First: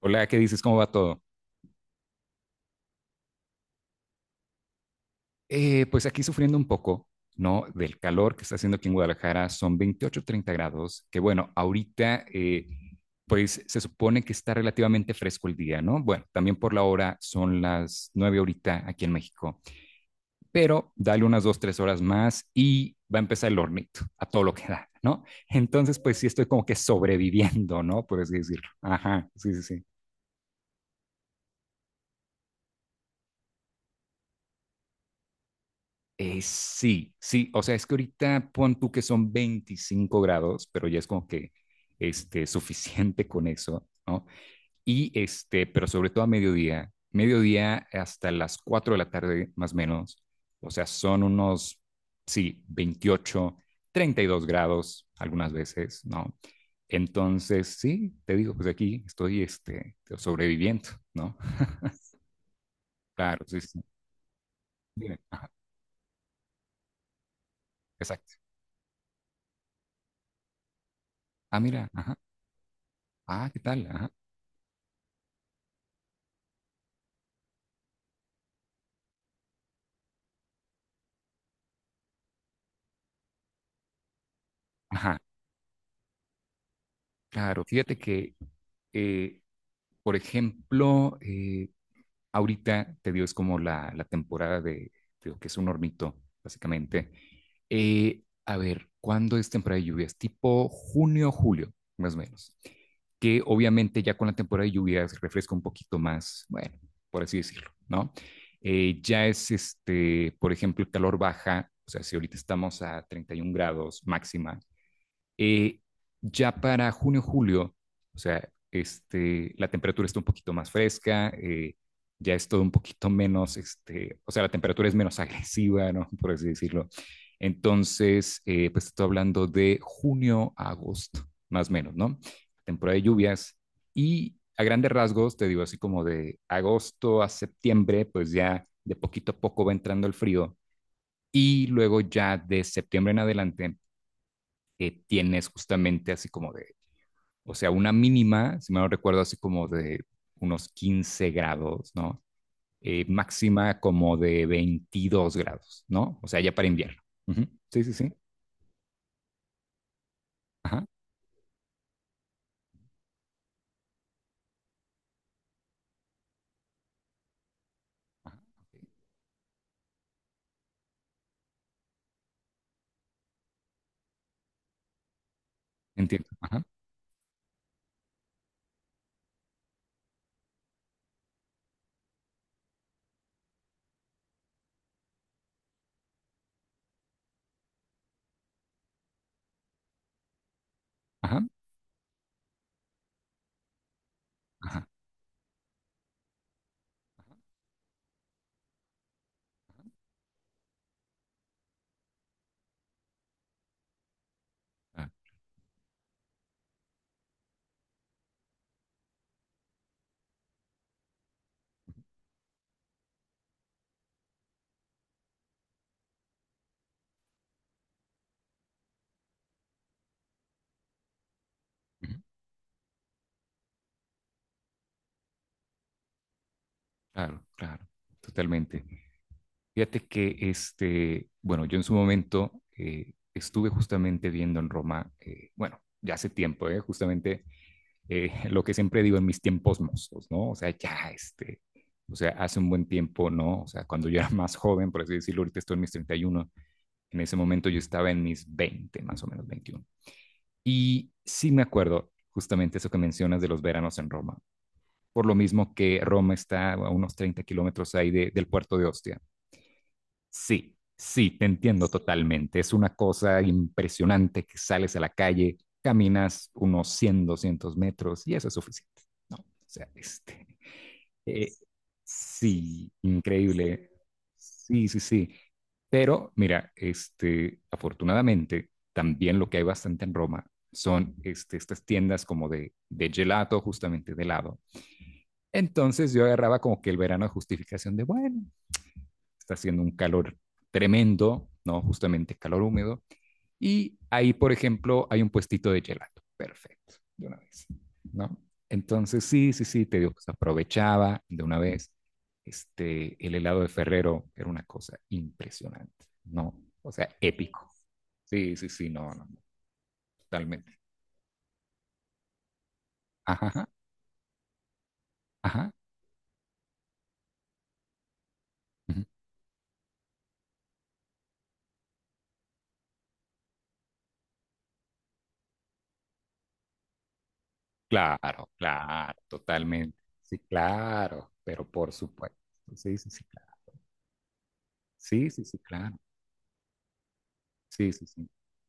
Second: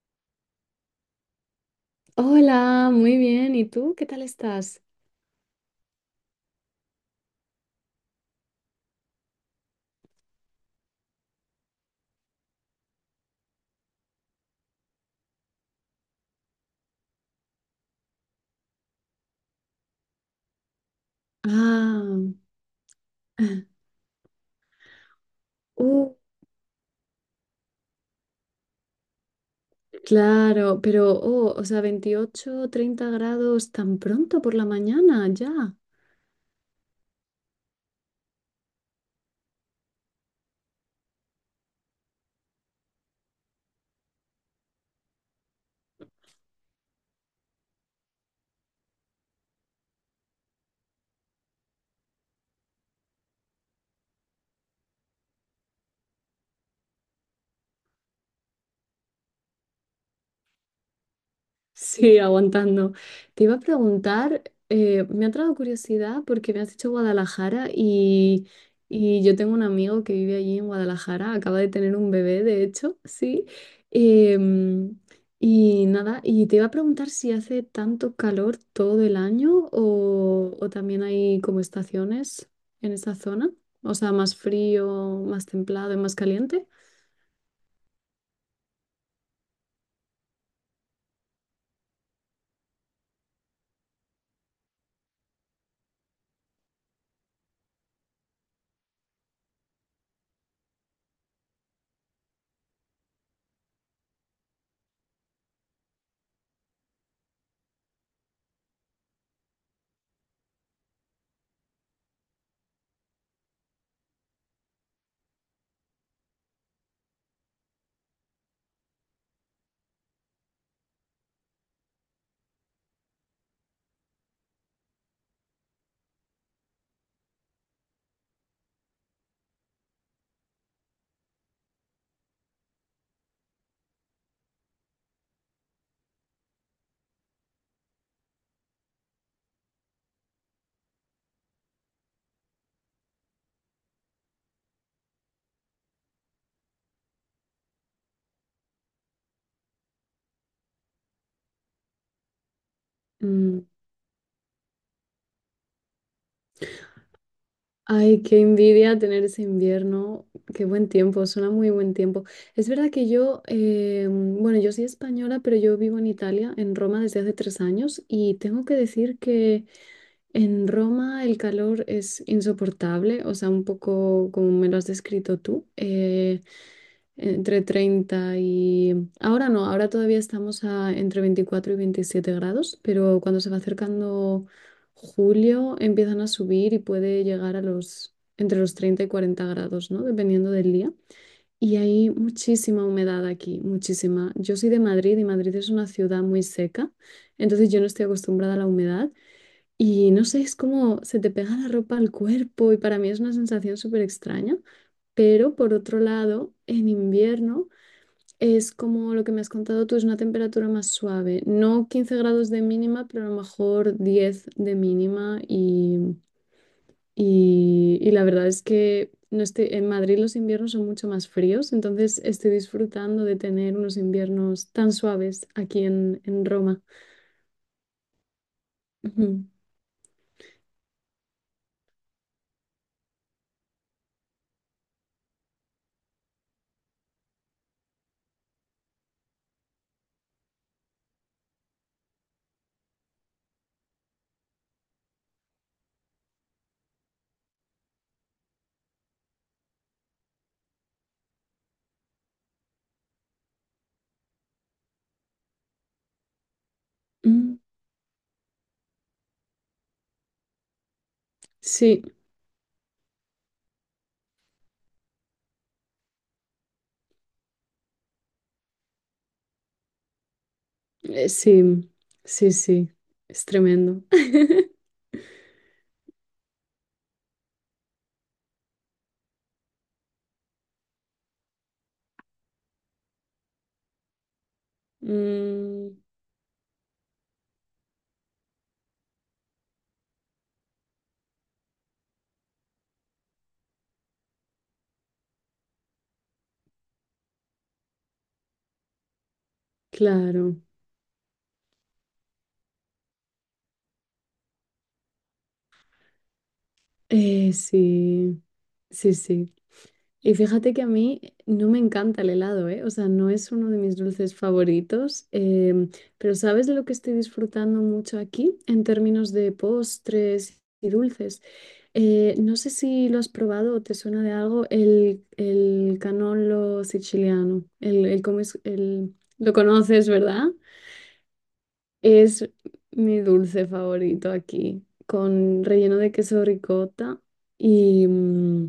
Hola, ¿qué dices? ¿Cómo va todo? Hola, muy bien. ¿Y tú? ¿Qué tal estás? Pues aquí sufriendo un poco, ¿no? Del calor que está haciendo aquí en Guadalajara, son 28, 30 grados, que bueno, ahorita pues se supone que está relativamente fresco el día, ¿no? Bueno, también por la hora son las 9 ahorita aquí en México, pero dale unas 2, 3 horas Ah, más y va a empezar el hornito, a todo lo que da, ¿no? Entonces, uh, pues sí estoy como que sobreviviendo, ¿no? Por así decirlo. Ajá, sí, sí, sí. claro, pero, oh, o sea, 28, 30 grados tan pronto por la mañana, ya. Sí, sí, o sea, es que ahorita pon tú que son 25 grados, pero ya es como que este, suficiente con eso, ¿no? Y este, pero sobre todo a mediodía, mediodía hasta las 4 de la tarde más o menos, o sea, son unos, sí, 28, 32 grados algunas veces, ¿no? Entonces, sí, te digo, pues aquí estoy este, sobreviviendo, ¿no? Sí, aguantando. Claro, Te iba a sí, sí. preguntar, Dime, me ha ajá, traído curiosidad porque me has dicho Guadalajara exacto. y yo tengo un amigo que vive allí en Guadalajara, acaba Ah, de mira, tener un ajá, bebé, de hecho, sí. ah, ¿qué tal? Ajá, Em, y nada, y te iba a preguntar si hace tanto calor todo el año o también hay como estaciones en esa zona, o sea, más ajá. frío, más templado y más caliente. Claro, fíjate que, eh, por ejemplo, ahorita te digo, es como la temporada de lo que es un hornito, básicamente. A ver, ¿cuándo es temporada de lluvias? Tipo junio, julio, más o menos. Que obviamente ya con la temporada de lluvias refresca un poquito más, bueno, por así decirlo, ¿no? Ya es, este, por ejemplo, el calor baja, o sea, si ahorita estamos a 31 grados máxima eh, ya para junio, julio, o sea, este, la temperatura está un poquito más fresca, ya es todo un poquito menos, este, o sea, la temperatura es menos agresiva, ¿no? Por así decirlo. Entonces, pues estoy hablando de junio a agosto, más o menos, ¿no? Temporada de lluvias y a grandes rasgos, te digo así como de agosto a septiembre, pues ya de poquito a poco va entrando el frío y luego ya de septiembre en adelante tienes justamente así como de, o sea, una mínima, si me no recuerdo, así como de unos 15 grados, ¿no? Máxima como de 22 grados, ¿no? O sea, ya para invierno. Ujú. Sí, sí, sí. Ay, qué envidia tener ese invierno. Qué Ajá, buen tiempo, suena muy buen tiempo. Es verdad que yo, bueno, yo soy española, pero yo vivo en Italia, en Roma, desde hace 3 años y ajá, tengo que ok. decir que en Roma el calor es insoportable, o sea, un poco como me lo has descrito tú. Entiendo. Ajá, Entre 30 y... Ahora no, ahora todavía estamos a entre 24 y 27 grados, pero cuando se va acercando julio empiezan a subir y puede llegar a los entre los 30 y 40 grados, ¿no? Dependiendo del día. ajá, Y hay muchísima humedad aquí, muchísima. Yo soy de ajá. Madrid y Madrid es una ciudad muy seca, entonces yo no estoy acostumbrada a la humedad y no sé, es como se te pega la ropa al cuerpo y para mí es una sensación súper extraña. Ah, Pero por otro lado, en invierno... Es como lo que me has contado tú, es una temperatura más suave. No 15 grados de mínima, pero a lo mejor 10 de mínima. Y, y la verdad es que no estoy, en Madrid los inviernos son mucho más fríos, ujú. entonces estoy disfrutando de tener unos inviernos tan suaves aquí en Roma. Claro, claro, totalmente. Fíjate que este, bueno, yo en su momento estuve justamente viendo en Roma, bueno, ya hace tiempo, justamente lo que siempre digo en mis tiempos mozos, ¿no? O sea, ya, este, o sea, hace un buen tiempo, ¿no? O sea, cuando yo era más joven, por así decirlo, ahorita estoy en mis 31, en ese momento yo estaba en mis 20 más o menos 21. Y sí me acuerdo justamente eso que mencionas de los veranos en Roma, por lo mismo que Roma está a unos Ujú. treinta Mm, kilómetros ahí de, del puerto de Ostia. Sí, sí, te entiendo Sí, totalmente. Es una cosa impresionante que sales a la calle, caminas unos 100, 200 metros y eso es suficiente, ¿no? O sea, este, eh, eh, sí, sí, sí, sí. Es increíble. tremendo. Sí, sí, sí. Pero mira, este, afortunadamente, también lo que hay bastante en Roma son este, estas tiendas como de gelato, justamente de helado. Mm, Entonces yo agarraba como que el verano de justificación de, bueno, está haciendo un calor tremendo, ¿no? Justamente calor húmedo. Y ahí, por ejemplo, hay un puestito de gelato. Perfecto, de una vez, ¿no? Entonces, sí, sí, sí, te digo, pues claro. aprovechaba de una vez. Este, el helado de Ferrero era una cosa impresionante, ¿no? O sea, épico. Sí, Sí, sí, sí, no, sí, no, no, sí. Y fíjate totalmente. que a mí no me encanta el helado, ¿eh? O sea, no Ajá, es ajá, uno de mis dulces favoritos, ajá. Pero ¿sabes de lo que estoy disfrutando mucho aquí en Ujú. términos de postres y dulces? No sé si lo has probado o te suena de algo el canolo siciliano, el, el, cómo Claro, es- el- claro, lo totalmente. conoces, Sí, ¿verdad? claro, pero por supuesto. Es Sí, sí, mi sí, claro. dulce favorito aquí, Sí, sí, sí, con claro. relleno de queso ricota Sí, sí, y... sí.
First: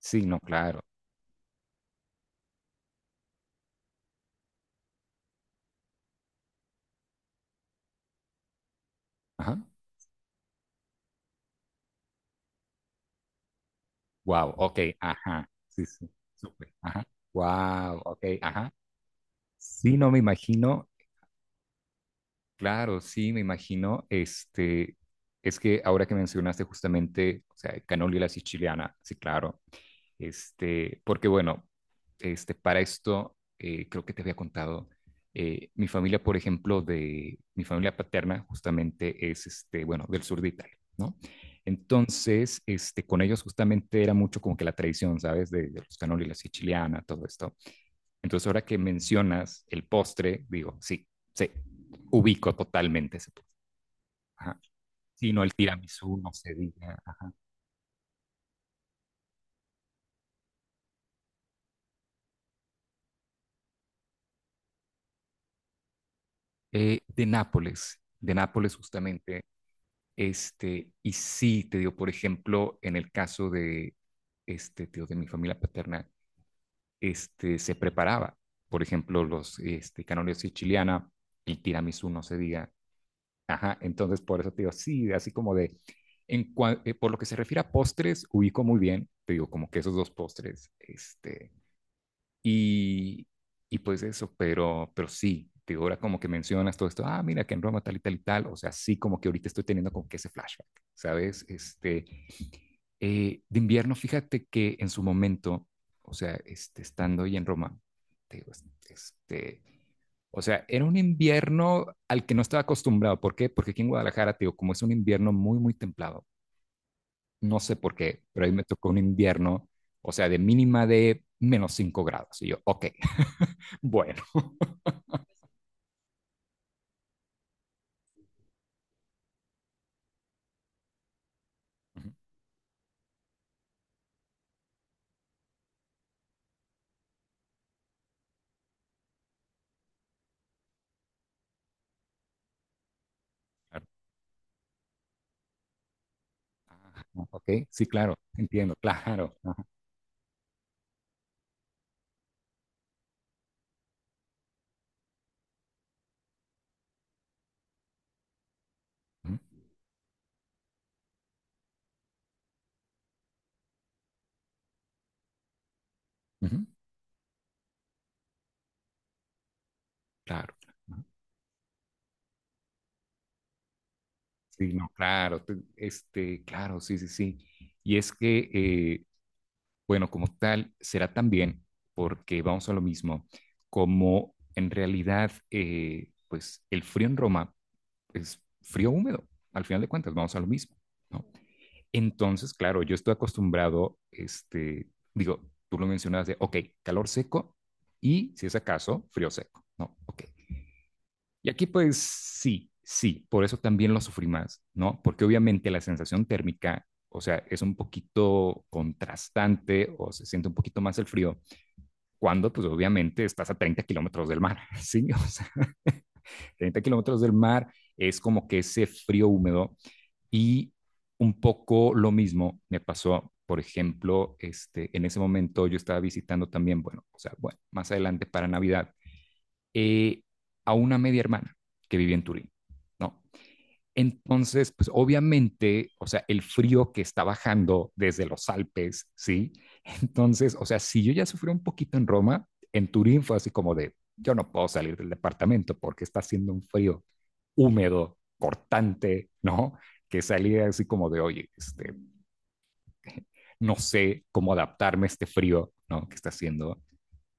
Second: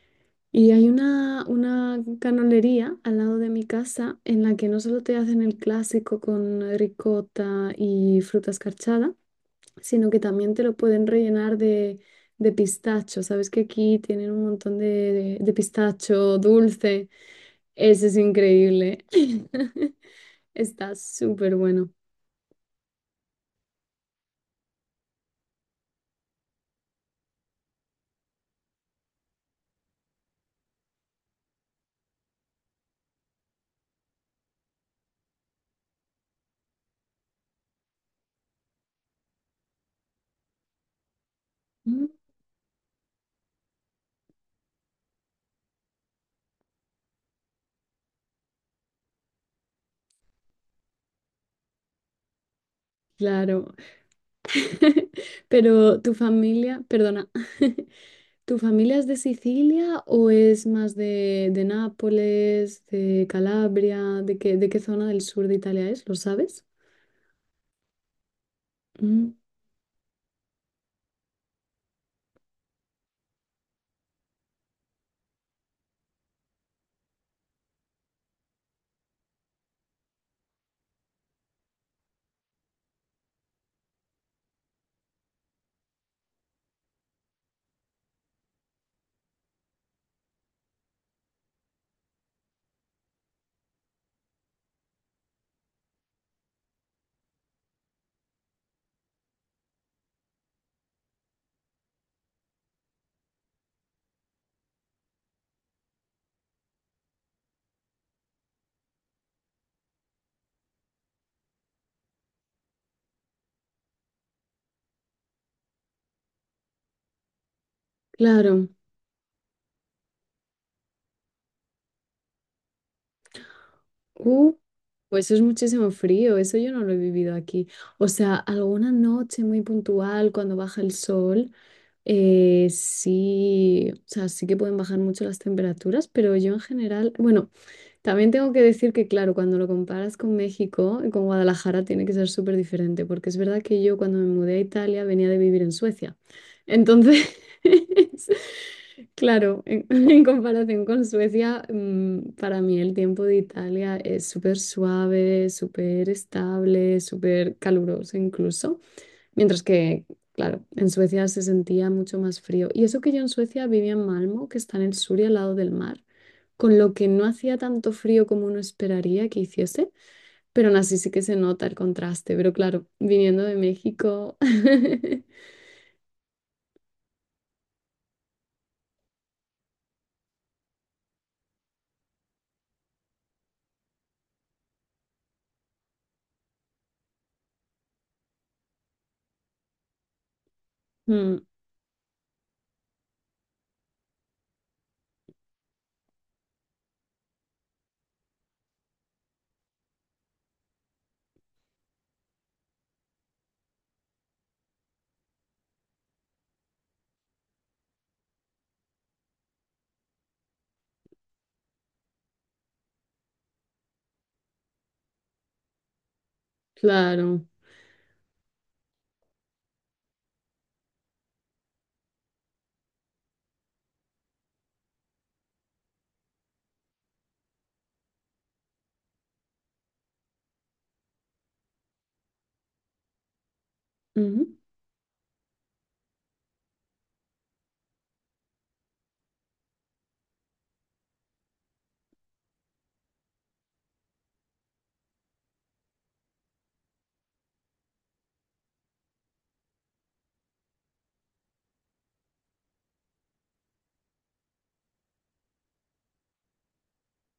Sí, no, y claro. hay una canolería al lado de mi casa en la que no solo te hacen el clásico con ricota y fruta escarchada, Ajá. sino que también te lo pueden rellenar de, pistacho. Sabes que aquí tienen un Wow, montón ok, de, de, ajá. de Sí, sí, pistacho súper. Ajá. dulce. Wow, Ese es ok, ajá. increíble. Sí, no me imagino, Está súper bueno. claro, sí, me imagino, este, es que ahora que mencionaste justamente, o sea, canola y la siciliana, sí, claro. Este, porque bueno, este, para esto creo que te había contado, mi familia, por ejemplo, de mi familia paterna justamente es, este, bueno, del sur de Italia, ¿no? Mm, Entonces, este, con ellos justamente era mucho como que la tradición, ¿sabes? De los canoli, la siciliana, todo esto. Entonces, ahora que mencionas el postre, digo, sí, sí, ubico totalmente ese postre. claro. Ajá. Sí, no, el Pero tu tiramisú, no se familia, diga. perdona. Ajá. ¿Tu familia es de Sicilia o es más de, Nápoles, de Calabria? ¿De qué zona del sur de Italia es? ¿Lo sabes? De Nápoles, de Nápoles Mm, justamente. Este, y sí, te digo, por ejemplo, en el caso de, este, te digo, de mi familia paterna, este, se preparaba, por ejemplo, los este, canales siciliana, el tiramisú, no se diga. Ajá, entonces por eso te digo, sí, así como de, por lo que se refiere a postres, ubico muy bien, te digo, como que esos dos postres, este, y, y pues eso, pero sí, te ahora como que mencionas todo esto, ah, mira que en Roma tal y tal y tal, o sea, sí como que ahorita estoy teniendo como que ese flashback, ¿sabes? Este, de invierno, fíjate que en su momento, o sea, este, estando ahí en Roma, te digo, este, o sea, era un invierno al que no estaba acostumbrado, ¿por qué? Porque aquí en Guadalajara, te digo, como es un invierno muy, muy templado, no sé por qué, pero ahí me claro. tocó un invierno, o sea, de mínima de -5 grados, y yo, ok, bueno. Uh, pues es muchísimo frío, eso yo no lo he vivido aquí. O sea, alguna noche muy puntual cuando baja el sol, sí, o sea, sí que pueden bajar mucho las temperaturas, pero yo en general, bueno, también tengo que decir que, claro, cuando lo comparas con México, y con Guadalajara, tiene que ser súper diferente, porque es verdad que Claro. yo cuando me mudé a Italia venía de vivir en Suecia. Ah, Entonces, ok, sí, claro, entiendo, claro. claro, Ajá, en, en comparación con Suecia, para mí el tiempo de Italia es súper suave, súper estable, súper caluroso incluso. ujú, Mientras que, claro, en Suecia se sentía mucho más frío. Y eso que yo en Suecia vivía en Malmo, que está en el sur y al lado del mar, ujú, con lo que no hacía tanto frío como uno esperaría que hiciese, claro. pero aún así Ajá. sí que se nota el contraste. Pero claro, viniendo de México. Sí, no, claro, este, claro, sí, sí, sí. Y es que, bueno, como tal, será también, porque vamos a lo mismo, como en realidad, pues el frío en Roma es frío húmedo, al final de cuentas, vamos a lo mismo, ¿no? Mm, Entonces, claro, yo estoy acostumbrado, este, digo, tú lo mencionabas de, ok, calor seco y, si es acaso, frío seco, ¿no? Ok. Y aquí pues sí, sí, por eso también lo sufrí más, ¿no? Porque obviamente la sensación térmica, o sea, es un poquito contrastante o se siente un poquito más el frío cuando pues obviamente estás a 30 kilómetros del mar, ¿sí? O sea, 30 kilómetros del claro. mar es como que ese frío húmedo y un poco lo mismo me pasó, por ejemplo, este, en ese momento yo estaba visitando también, bueno, o sea, bueno, más adelante para Navidad, eh, a una media hermana que vivía en Turín, ¿no? Ujú. Entonces, pues obviamente, o sea, el frío que está bajando desde los Alpes, ¿sí? Entonces, o sea, si yo ya sufrí un poquito en Roma, en Turín fue así como de, yo no puedo salir del departamento porque está haciendo un frío húmedo, cortante, ¿no? Que salía así como de, oye, este, no sé cómo adaptarme a este frío, ¿no? Que está haciendo.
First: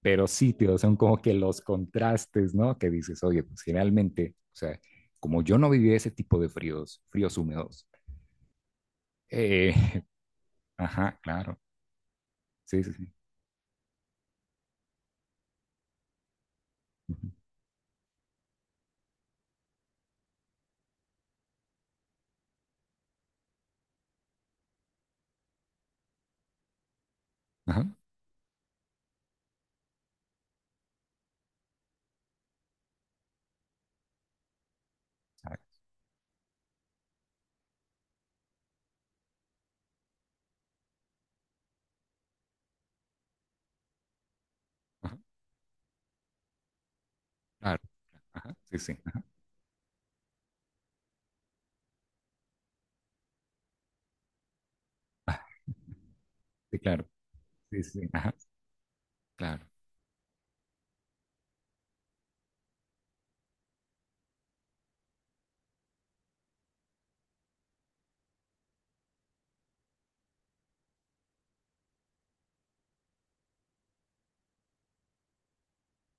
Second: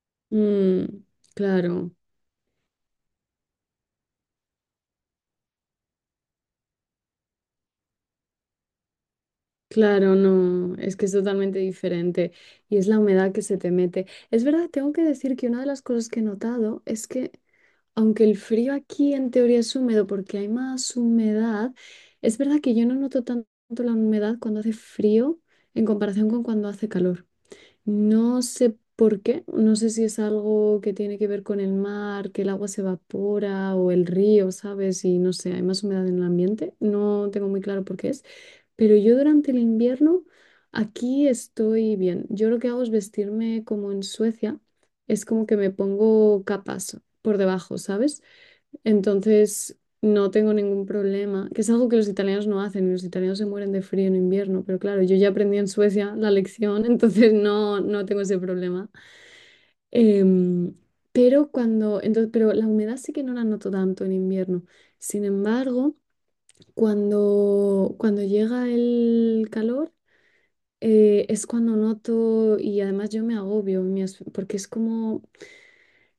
Pero sí, tío, son Mm, como que los claro. contrastes, ¿no? Que dices, oye, pues generalmente, o sea, como yo no viví ese tipo de fríos, fríos húmedos. Eh, Claro, no, es que es ajá, totalmente claro. diferente y Sí, es sí, la sí. humedad que se te mete. Es verdad, tengo que decir que una de las cosas que he notado es Ujú. que aunque el frío aquí en teoría es húmedo porque hay más humedad, es verdad que yo no noto tanto la humedad cuando hace frío en comparación con cuando hace calor. Ajá, No sé por qué, no sé si es algo que tiene que ver con el mar, que el agua se evapora o el río, ¿sabes? Y no sé, ajá, hay más humedad en el ambiente. No tengo muy claro por qué es, pero yo durante el invierno aquí estoy bien. Yo lo que hago es vestirme como en Suecia, ajá, es como que me pongo capas por debajo, claro. ¿sabes? Ajá, sí, sí. Ajá. Entonces, no tengo ningún problema, que es algo que los italianos no hacen, y los italianos se mueren de frío en invierno, pero claro, yo ya Ah, aprendí en Suecia la sí, lección, claro. entonces no, Sí, sí. no Sí, tengo ajá, ese problema. claro. Em, pero cuando, entonces, pero la humedad sí que no la noto tanto en invierno. Sin embargo, cuando llega el calor, es cuando noto, y además yo me agobio, porque es como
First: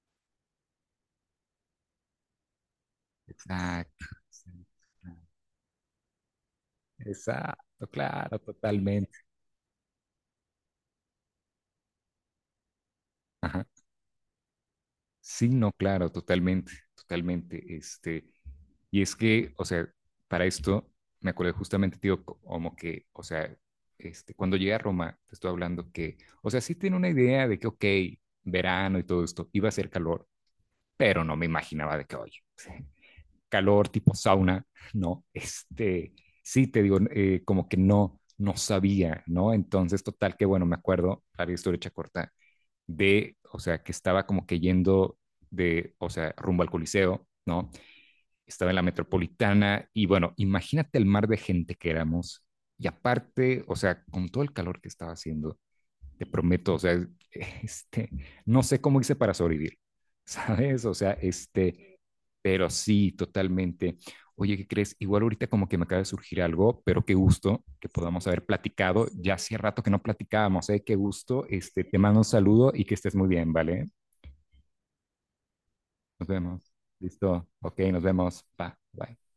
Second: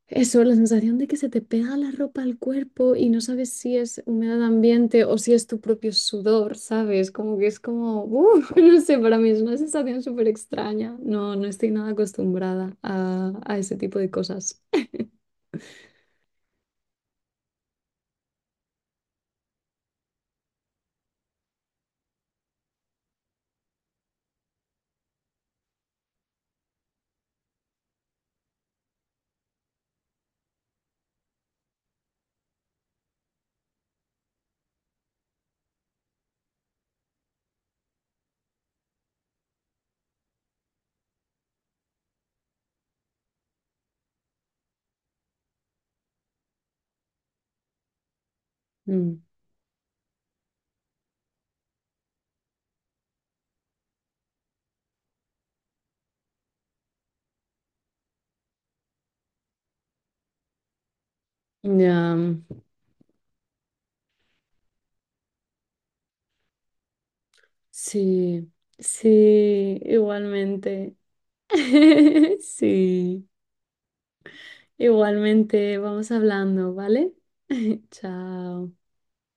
eso, la sensación de que se te pega la ropa al cuerpo y no sabes si es Exacto. humedad Sí, ambiente o claro. si es tu propio sudor, ¿sabes? Como que es Exacto, como, claro, ¡uh! no sé, totalmente. para mí es una sensación súper extraña. No, no estoy nada acostumbrada a Ajá. ese tipo de cosas. Sí, no, claro, totalmente, totalmente. Este, y es que, o sea, para esto me acuerdo justamente, tío, como que, o sea, este, cuando llegué a Roma, te estoy hablando que, o sea, sí tenía una idea de que, ok, verano y todo esto, iba a ser calor, pero no me imaginaba de que, oye, calor tipo sauna, no, este, sí te digo, como que no, no sabía, ¿no? Entonces, total, que bueno, me acuerdo, para la historia hecha corta, de, o sea, que estaba como que yendo de, o sea, rumbo al Coliseo, ¿no? Estaba en la Mm. metropolitana y bueno, imagínate el mar de gente que éramos y aparte, o sea, con todo el calor que estaba haciendo, te prometo, o sea, este, no sé cómo hice para sobrevivir, ¿sabes? O sea, este, Ya, pero sí, totalmente. Oye, ¿qué crees? Igual ahorita como que me acaba de surgir algo, pero qué gusto que podamos haber sí, platicado. sí, Ya hacía rato que no platicábamos, ¿eh? Qué igualmente. gusto. Este, te mando un saludo y que estés muy Sí, bien, ¿vale? igualmente, vamos Nos vemos. hablando, ¿vale? Listo. Ok, nos vemos. Pa, Chao. bye.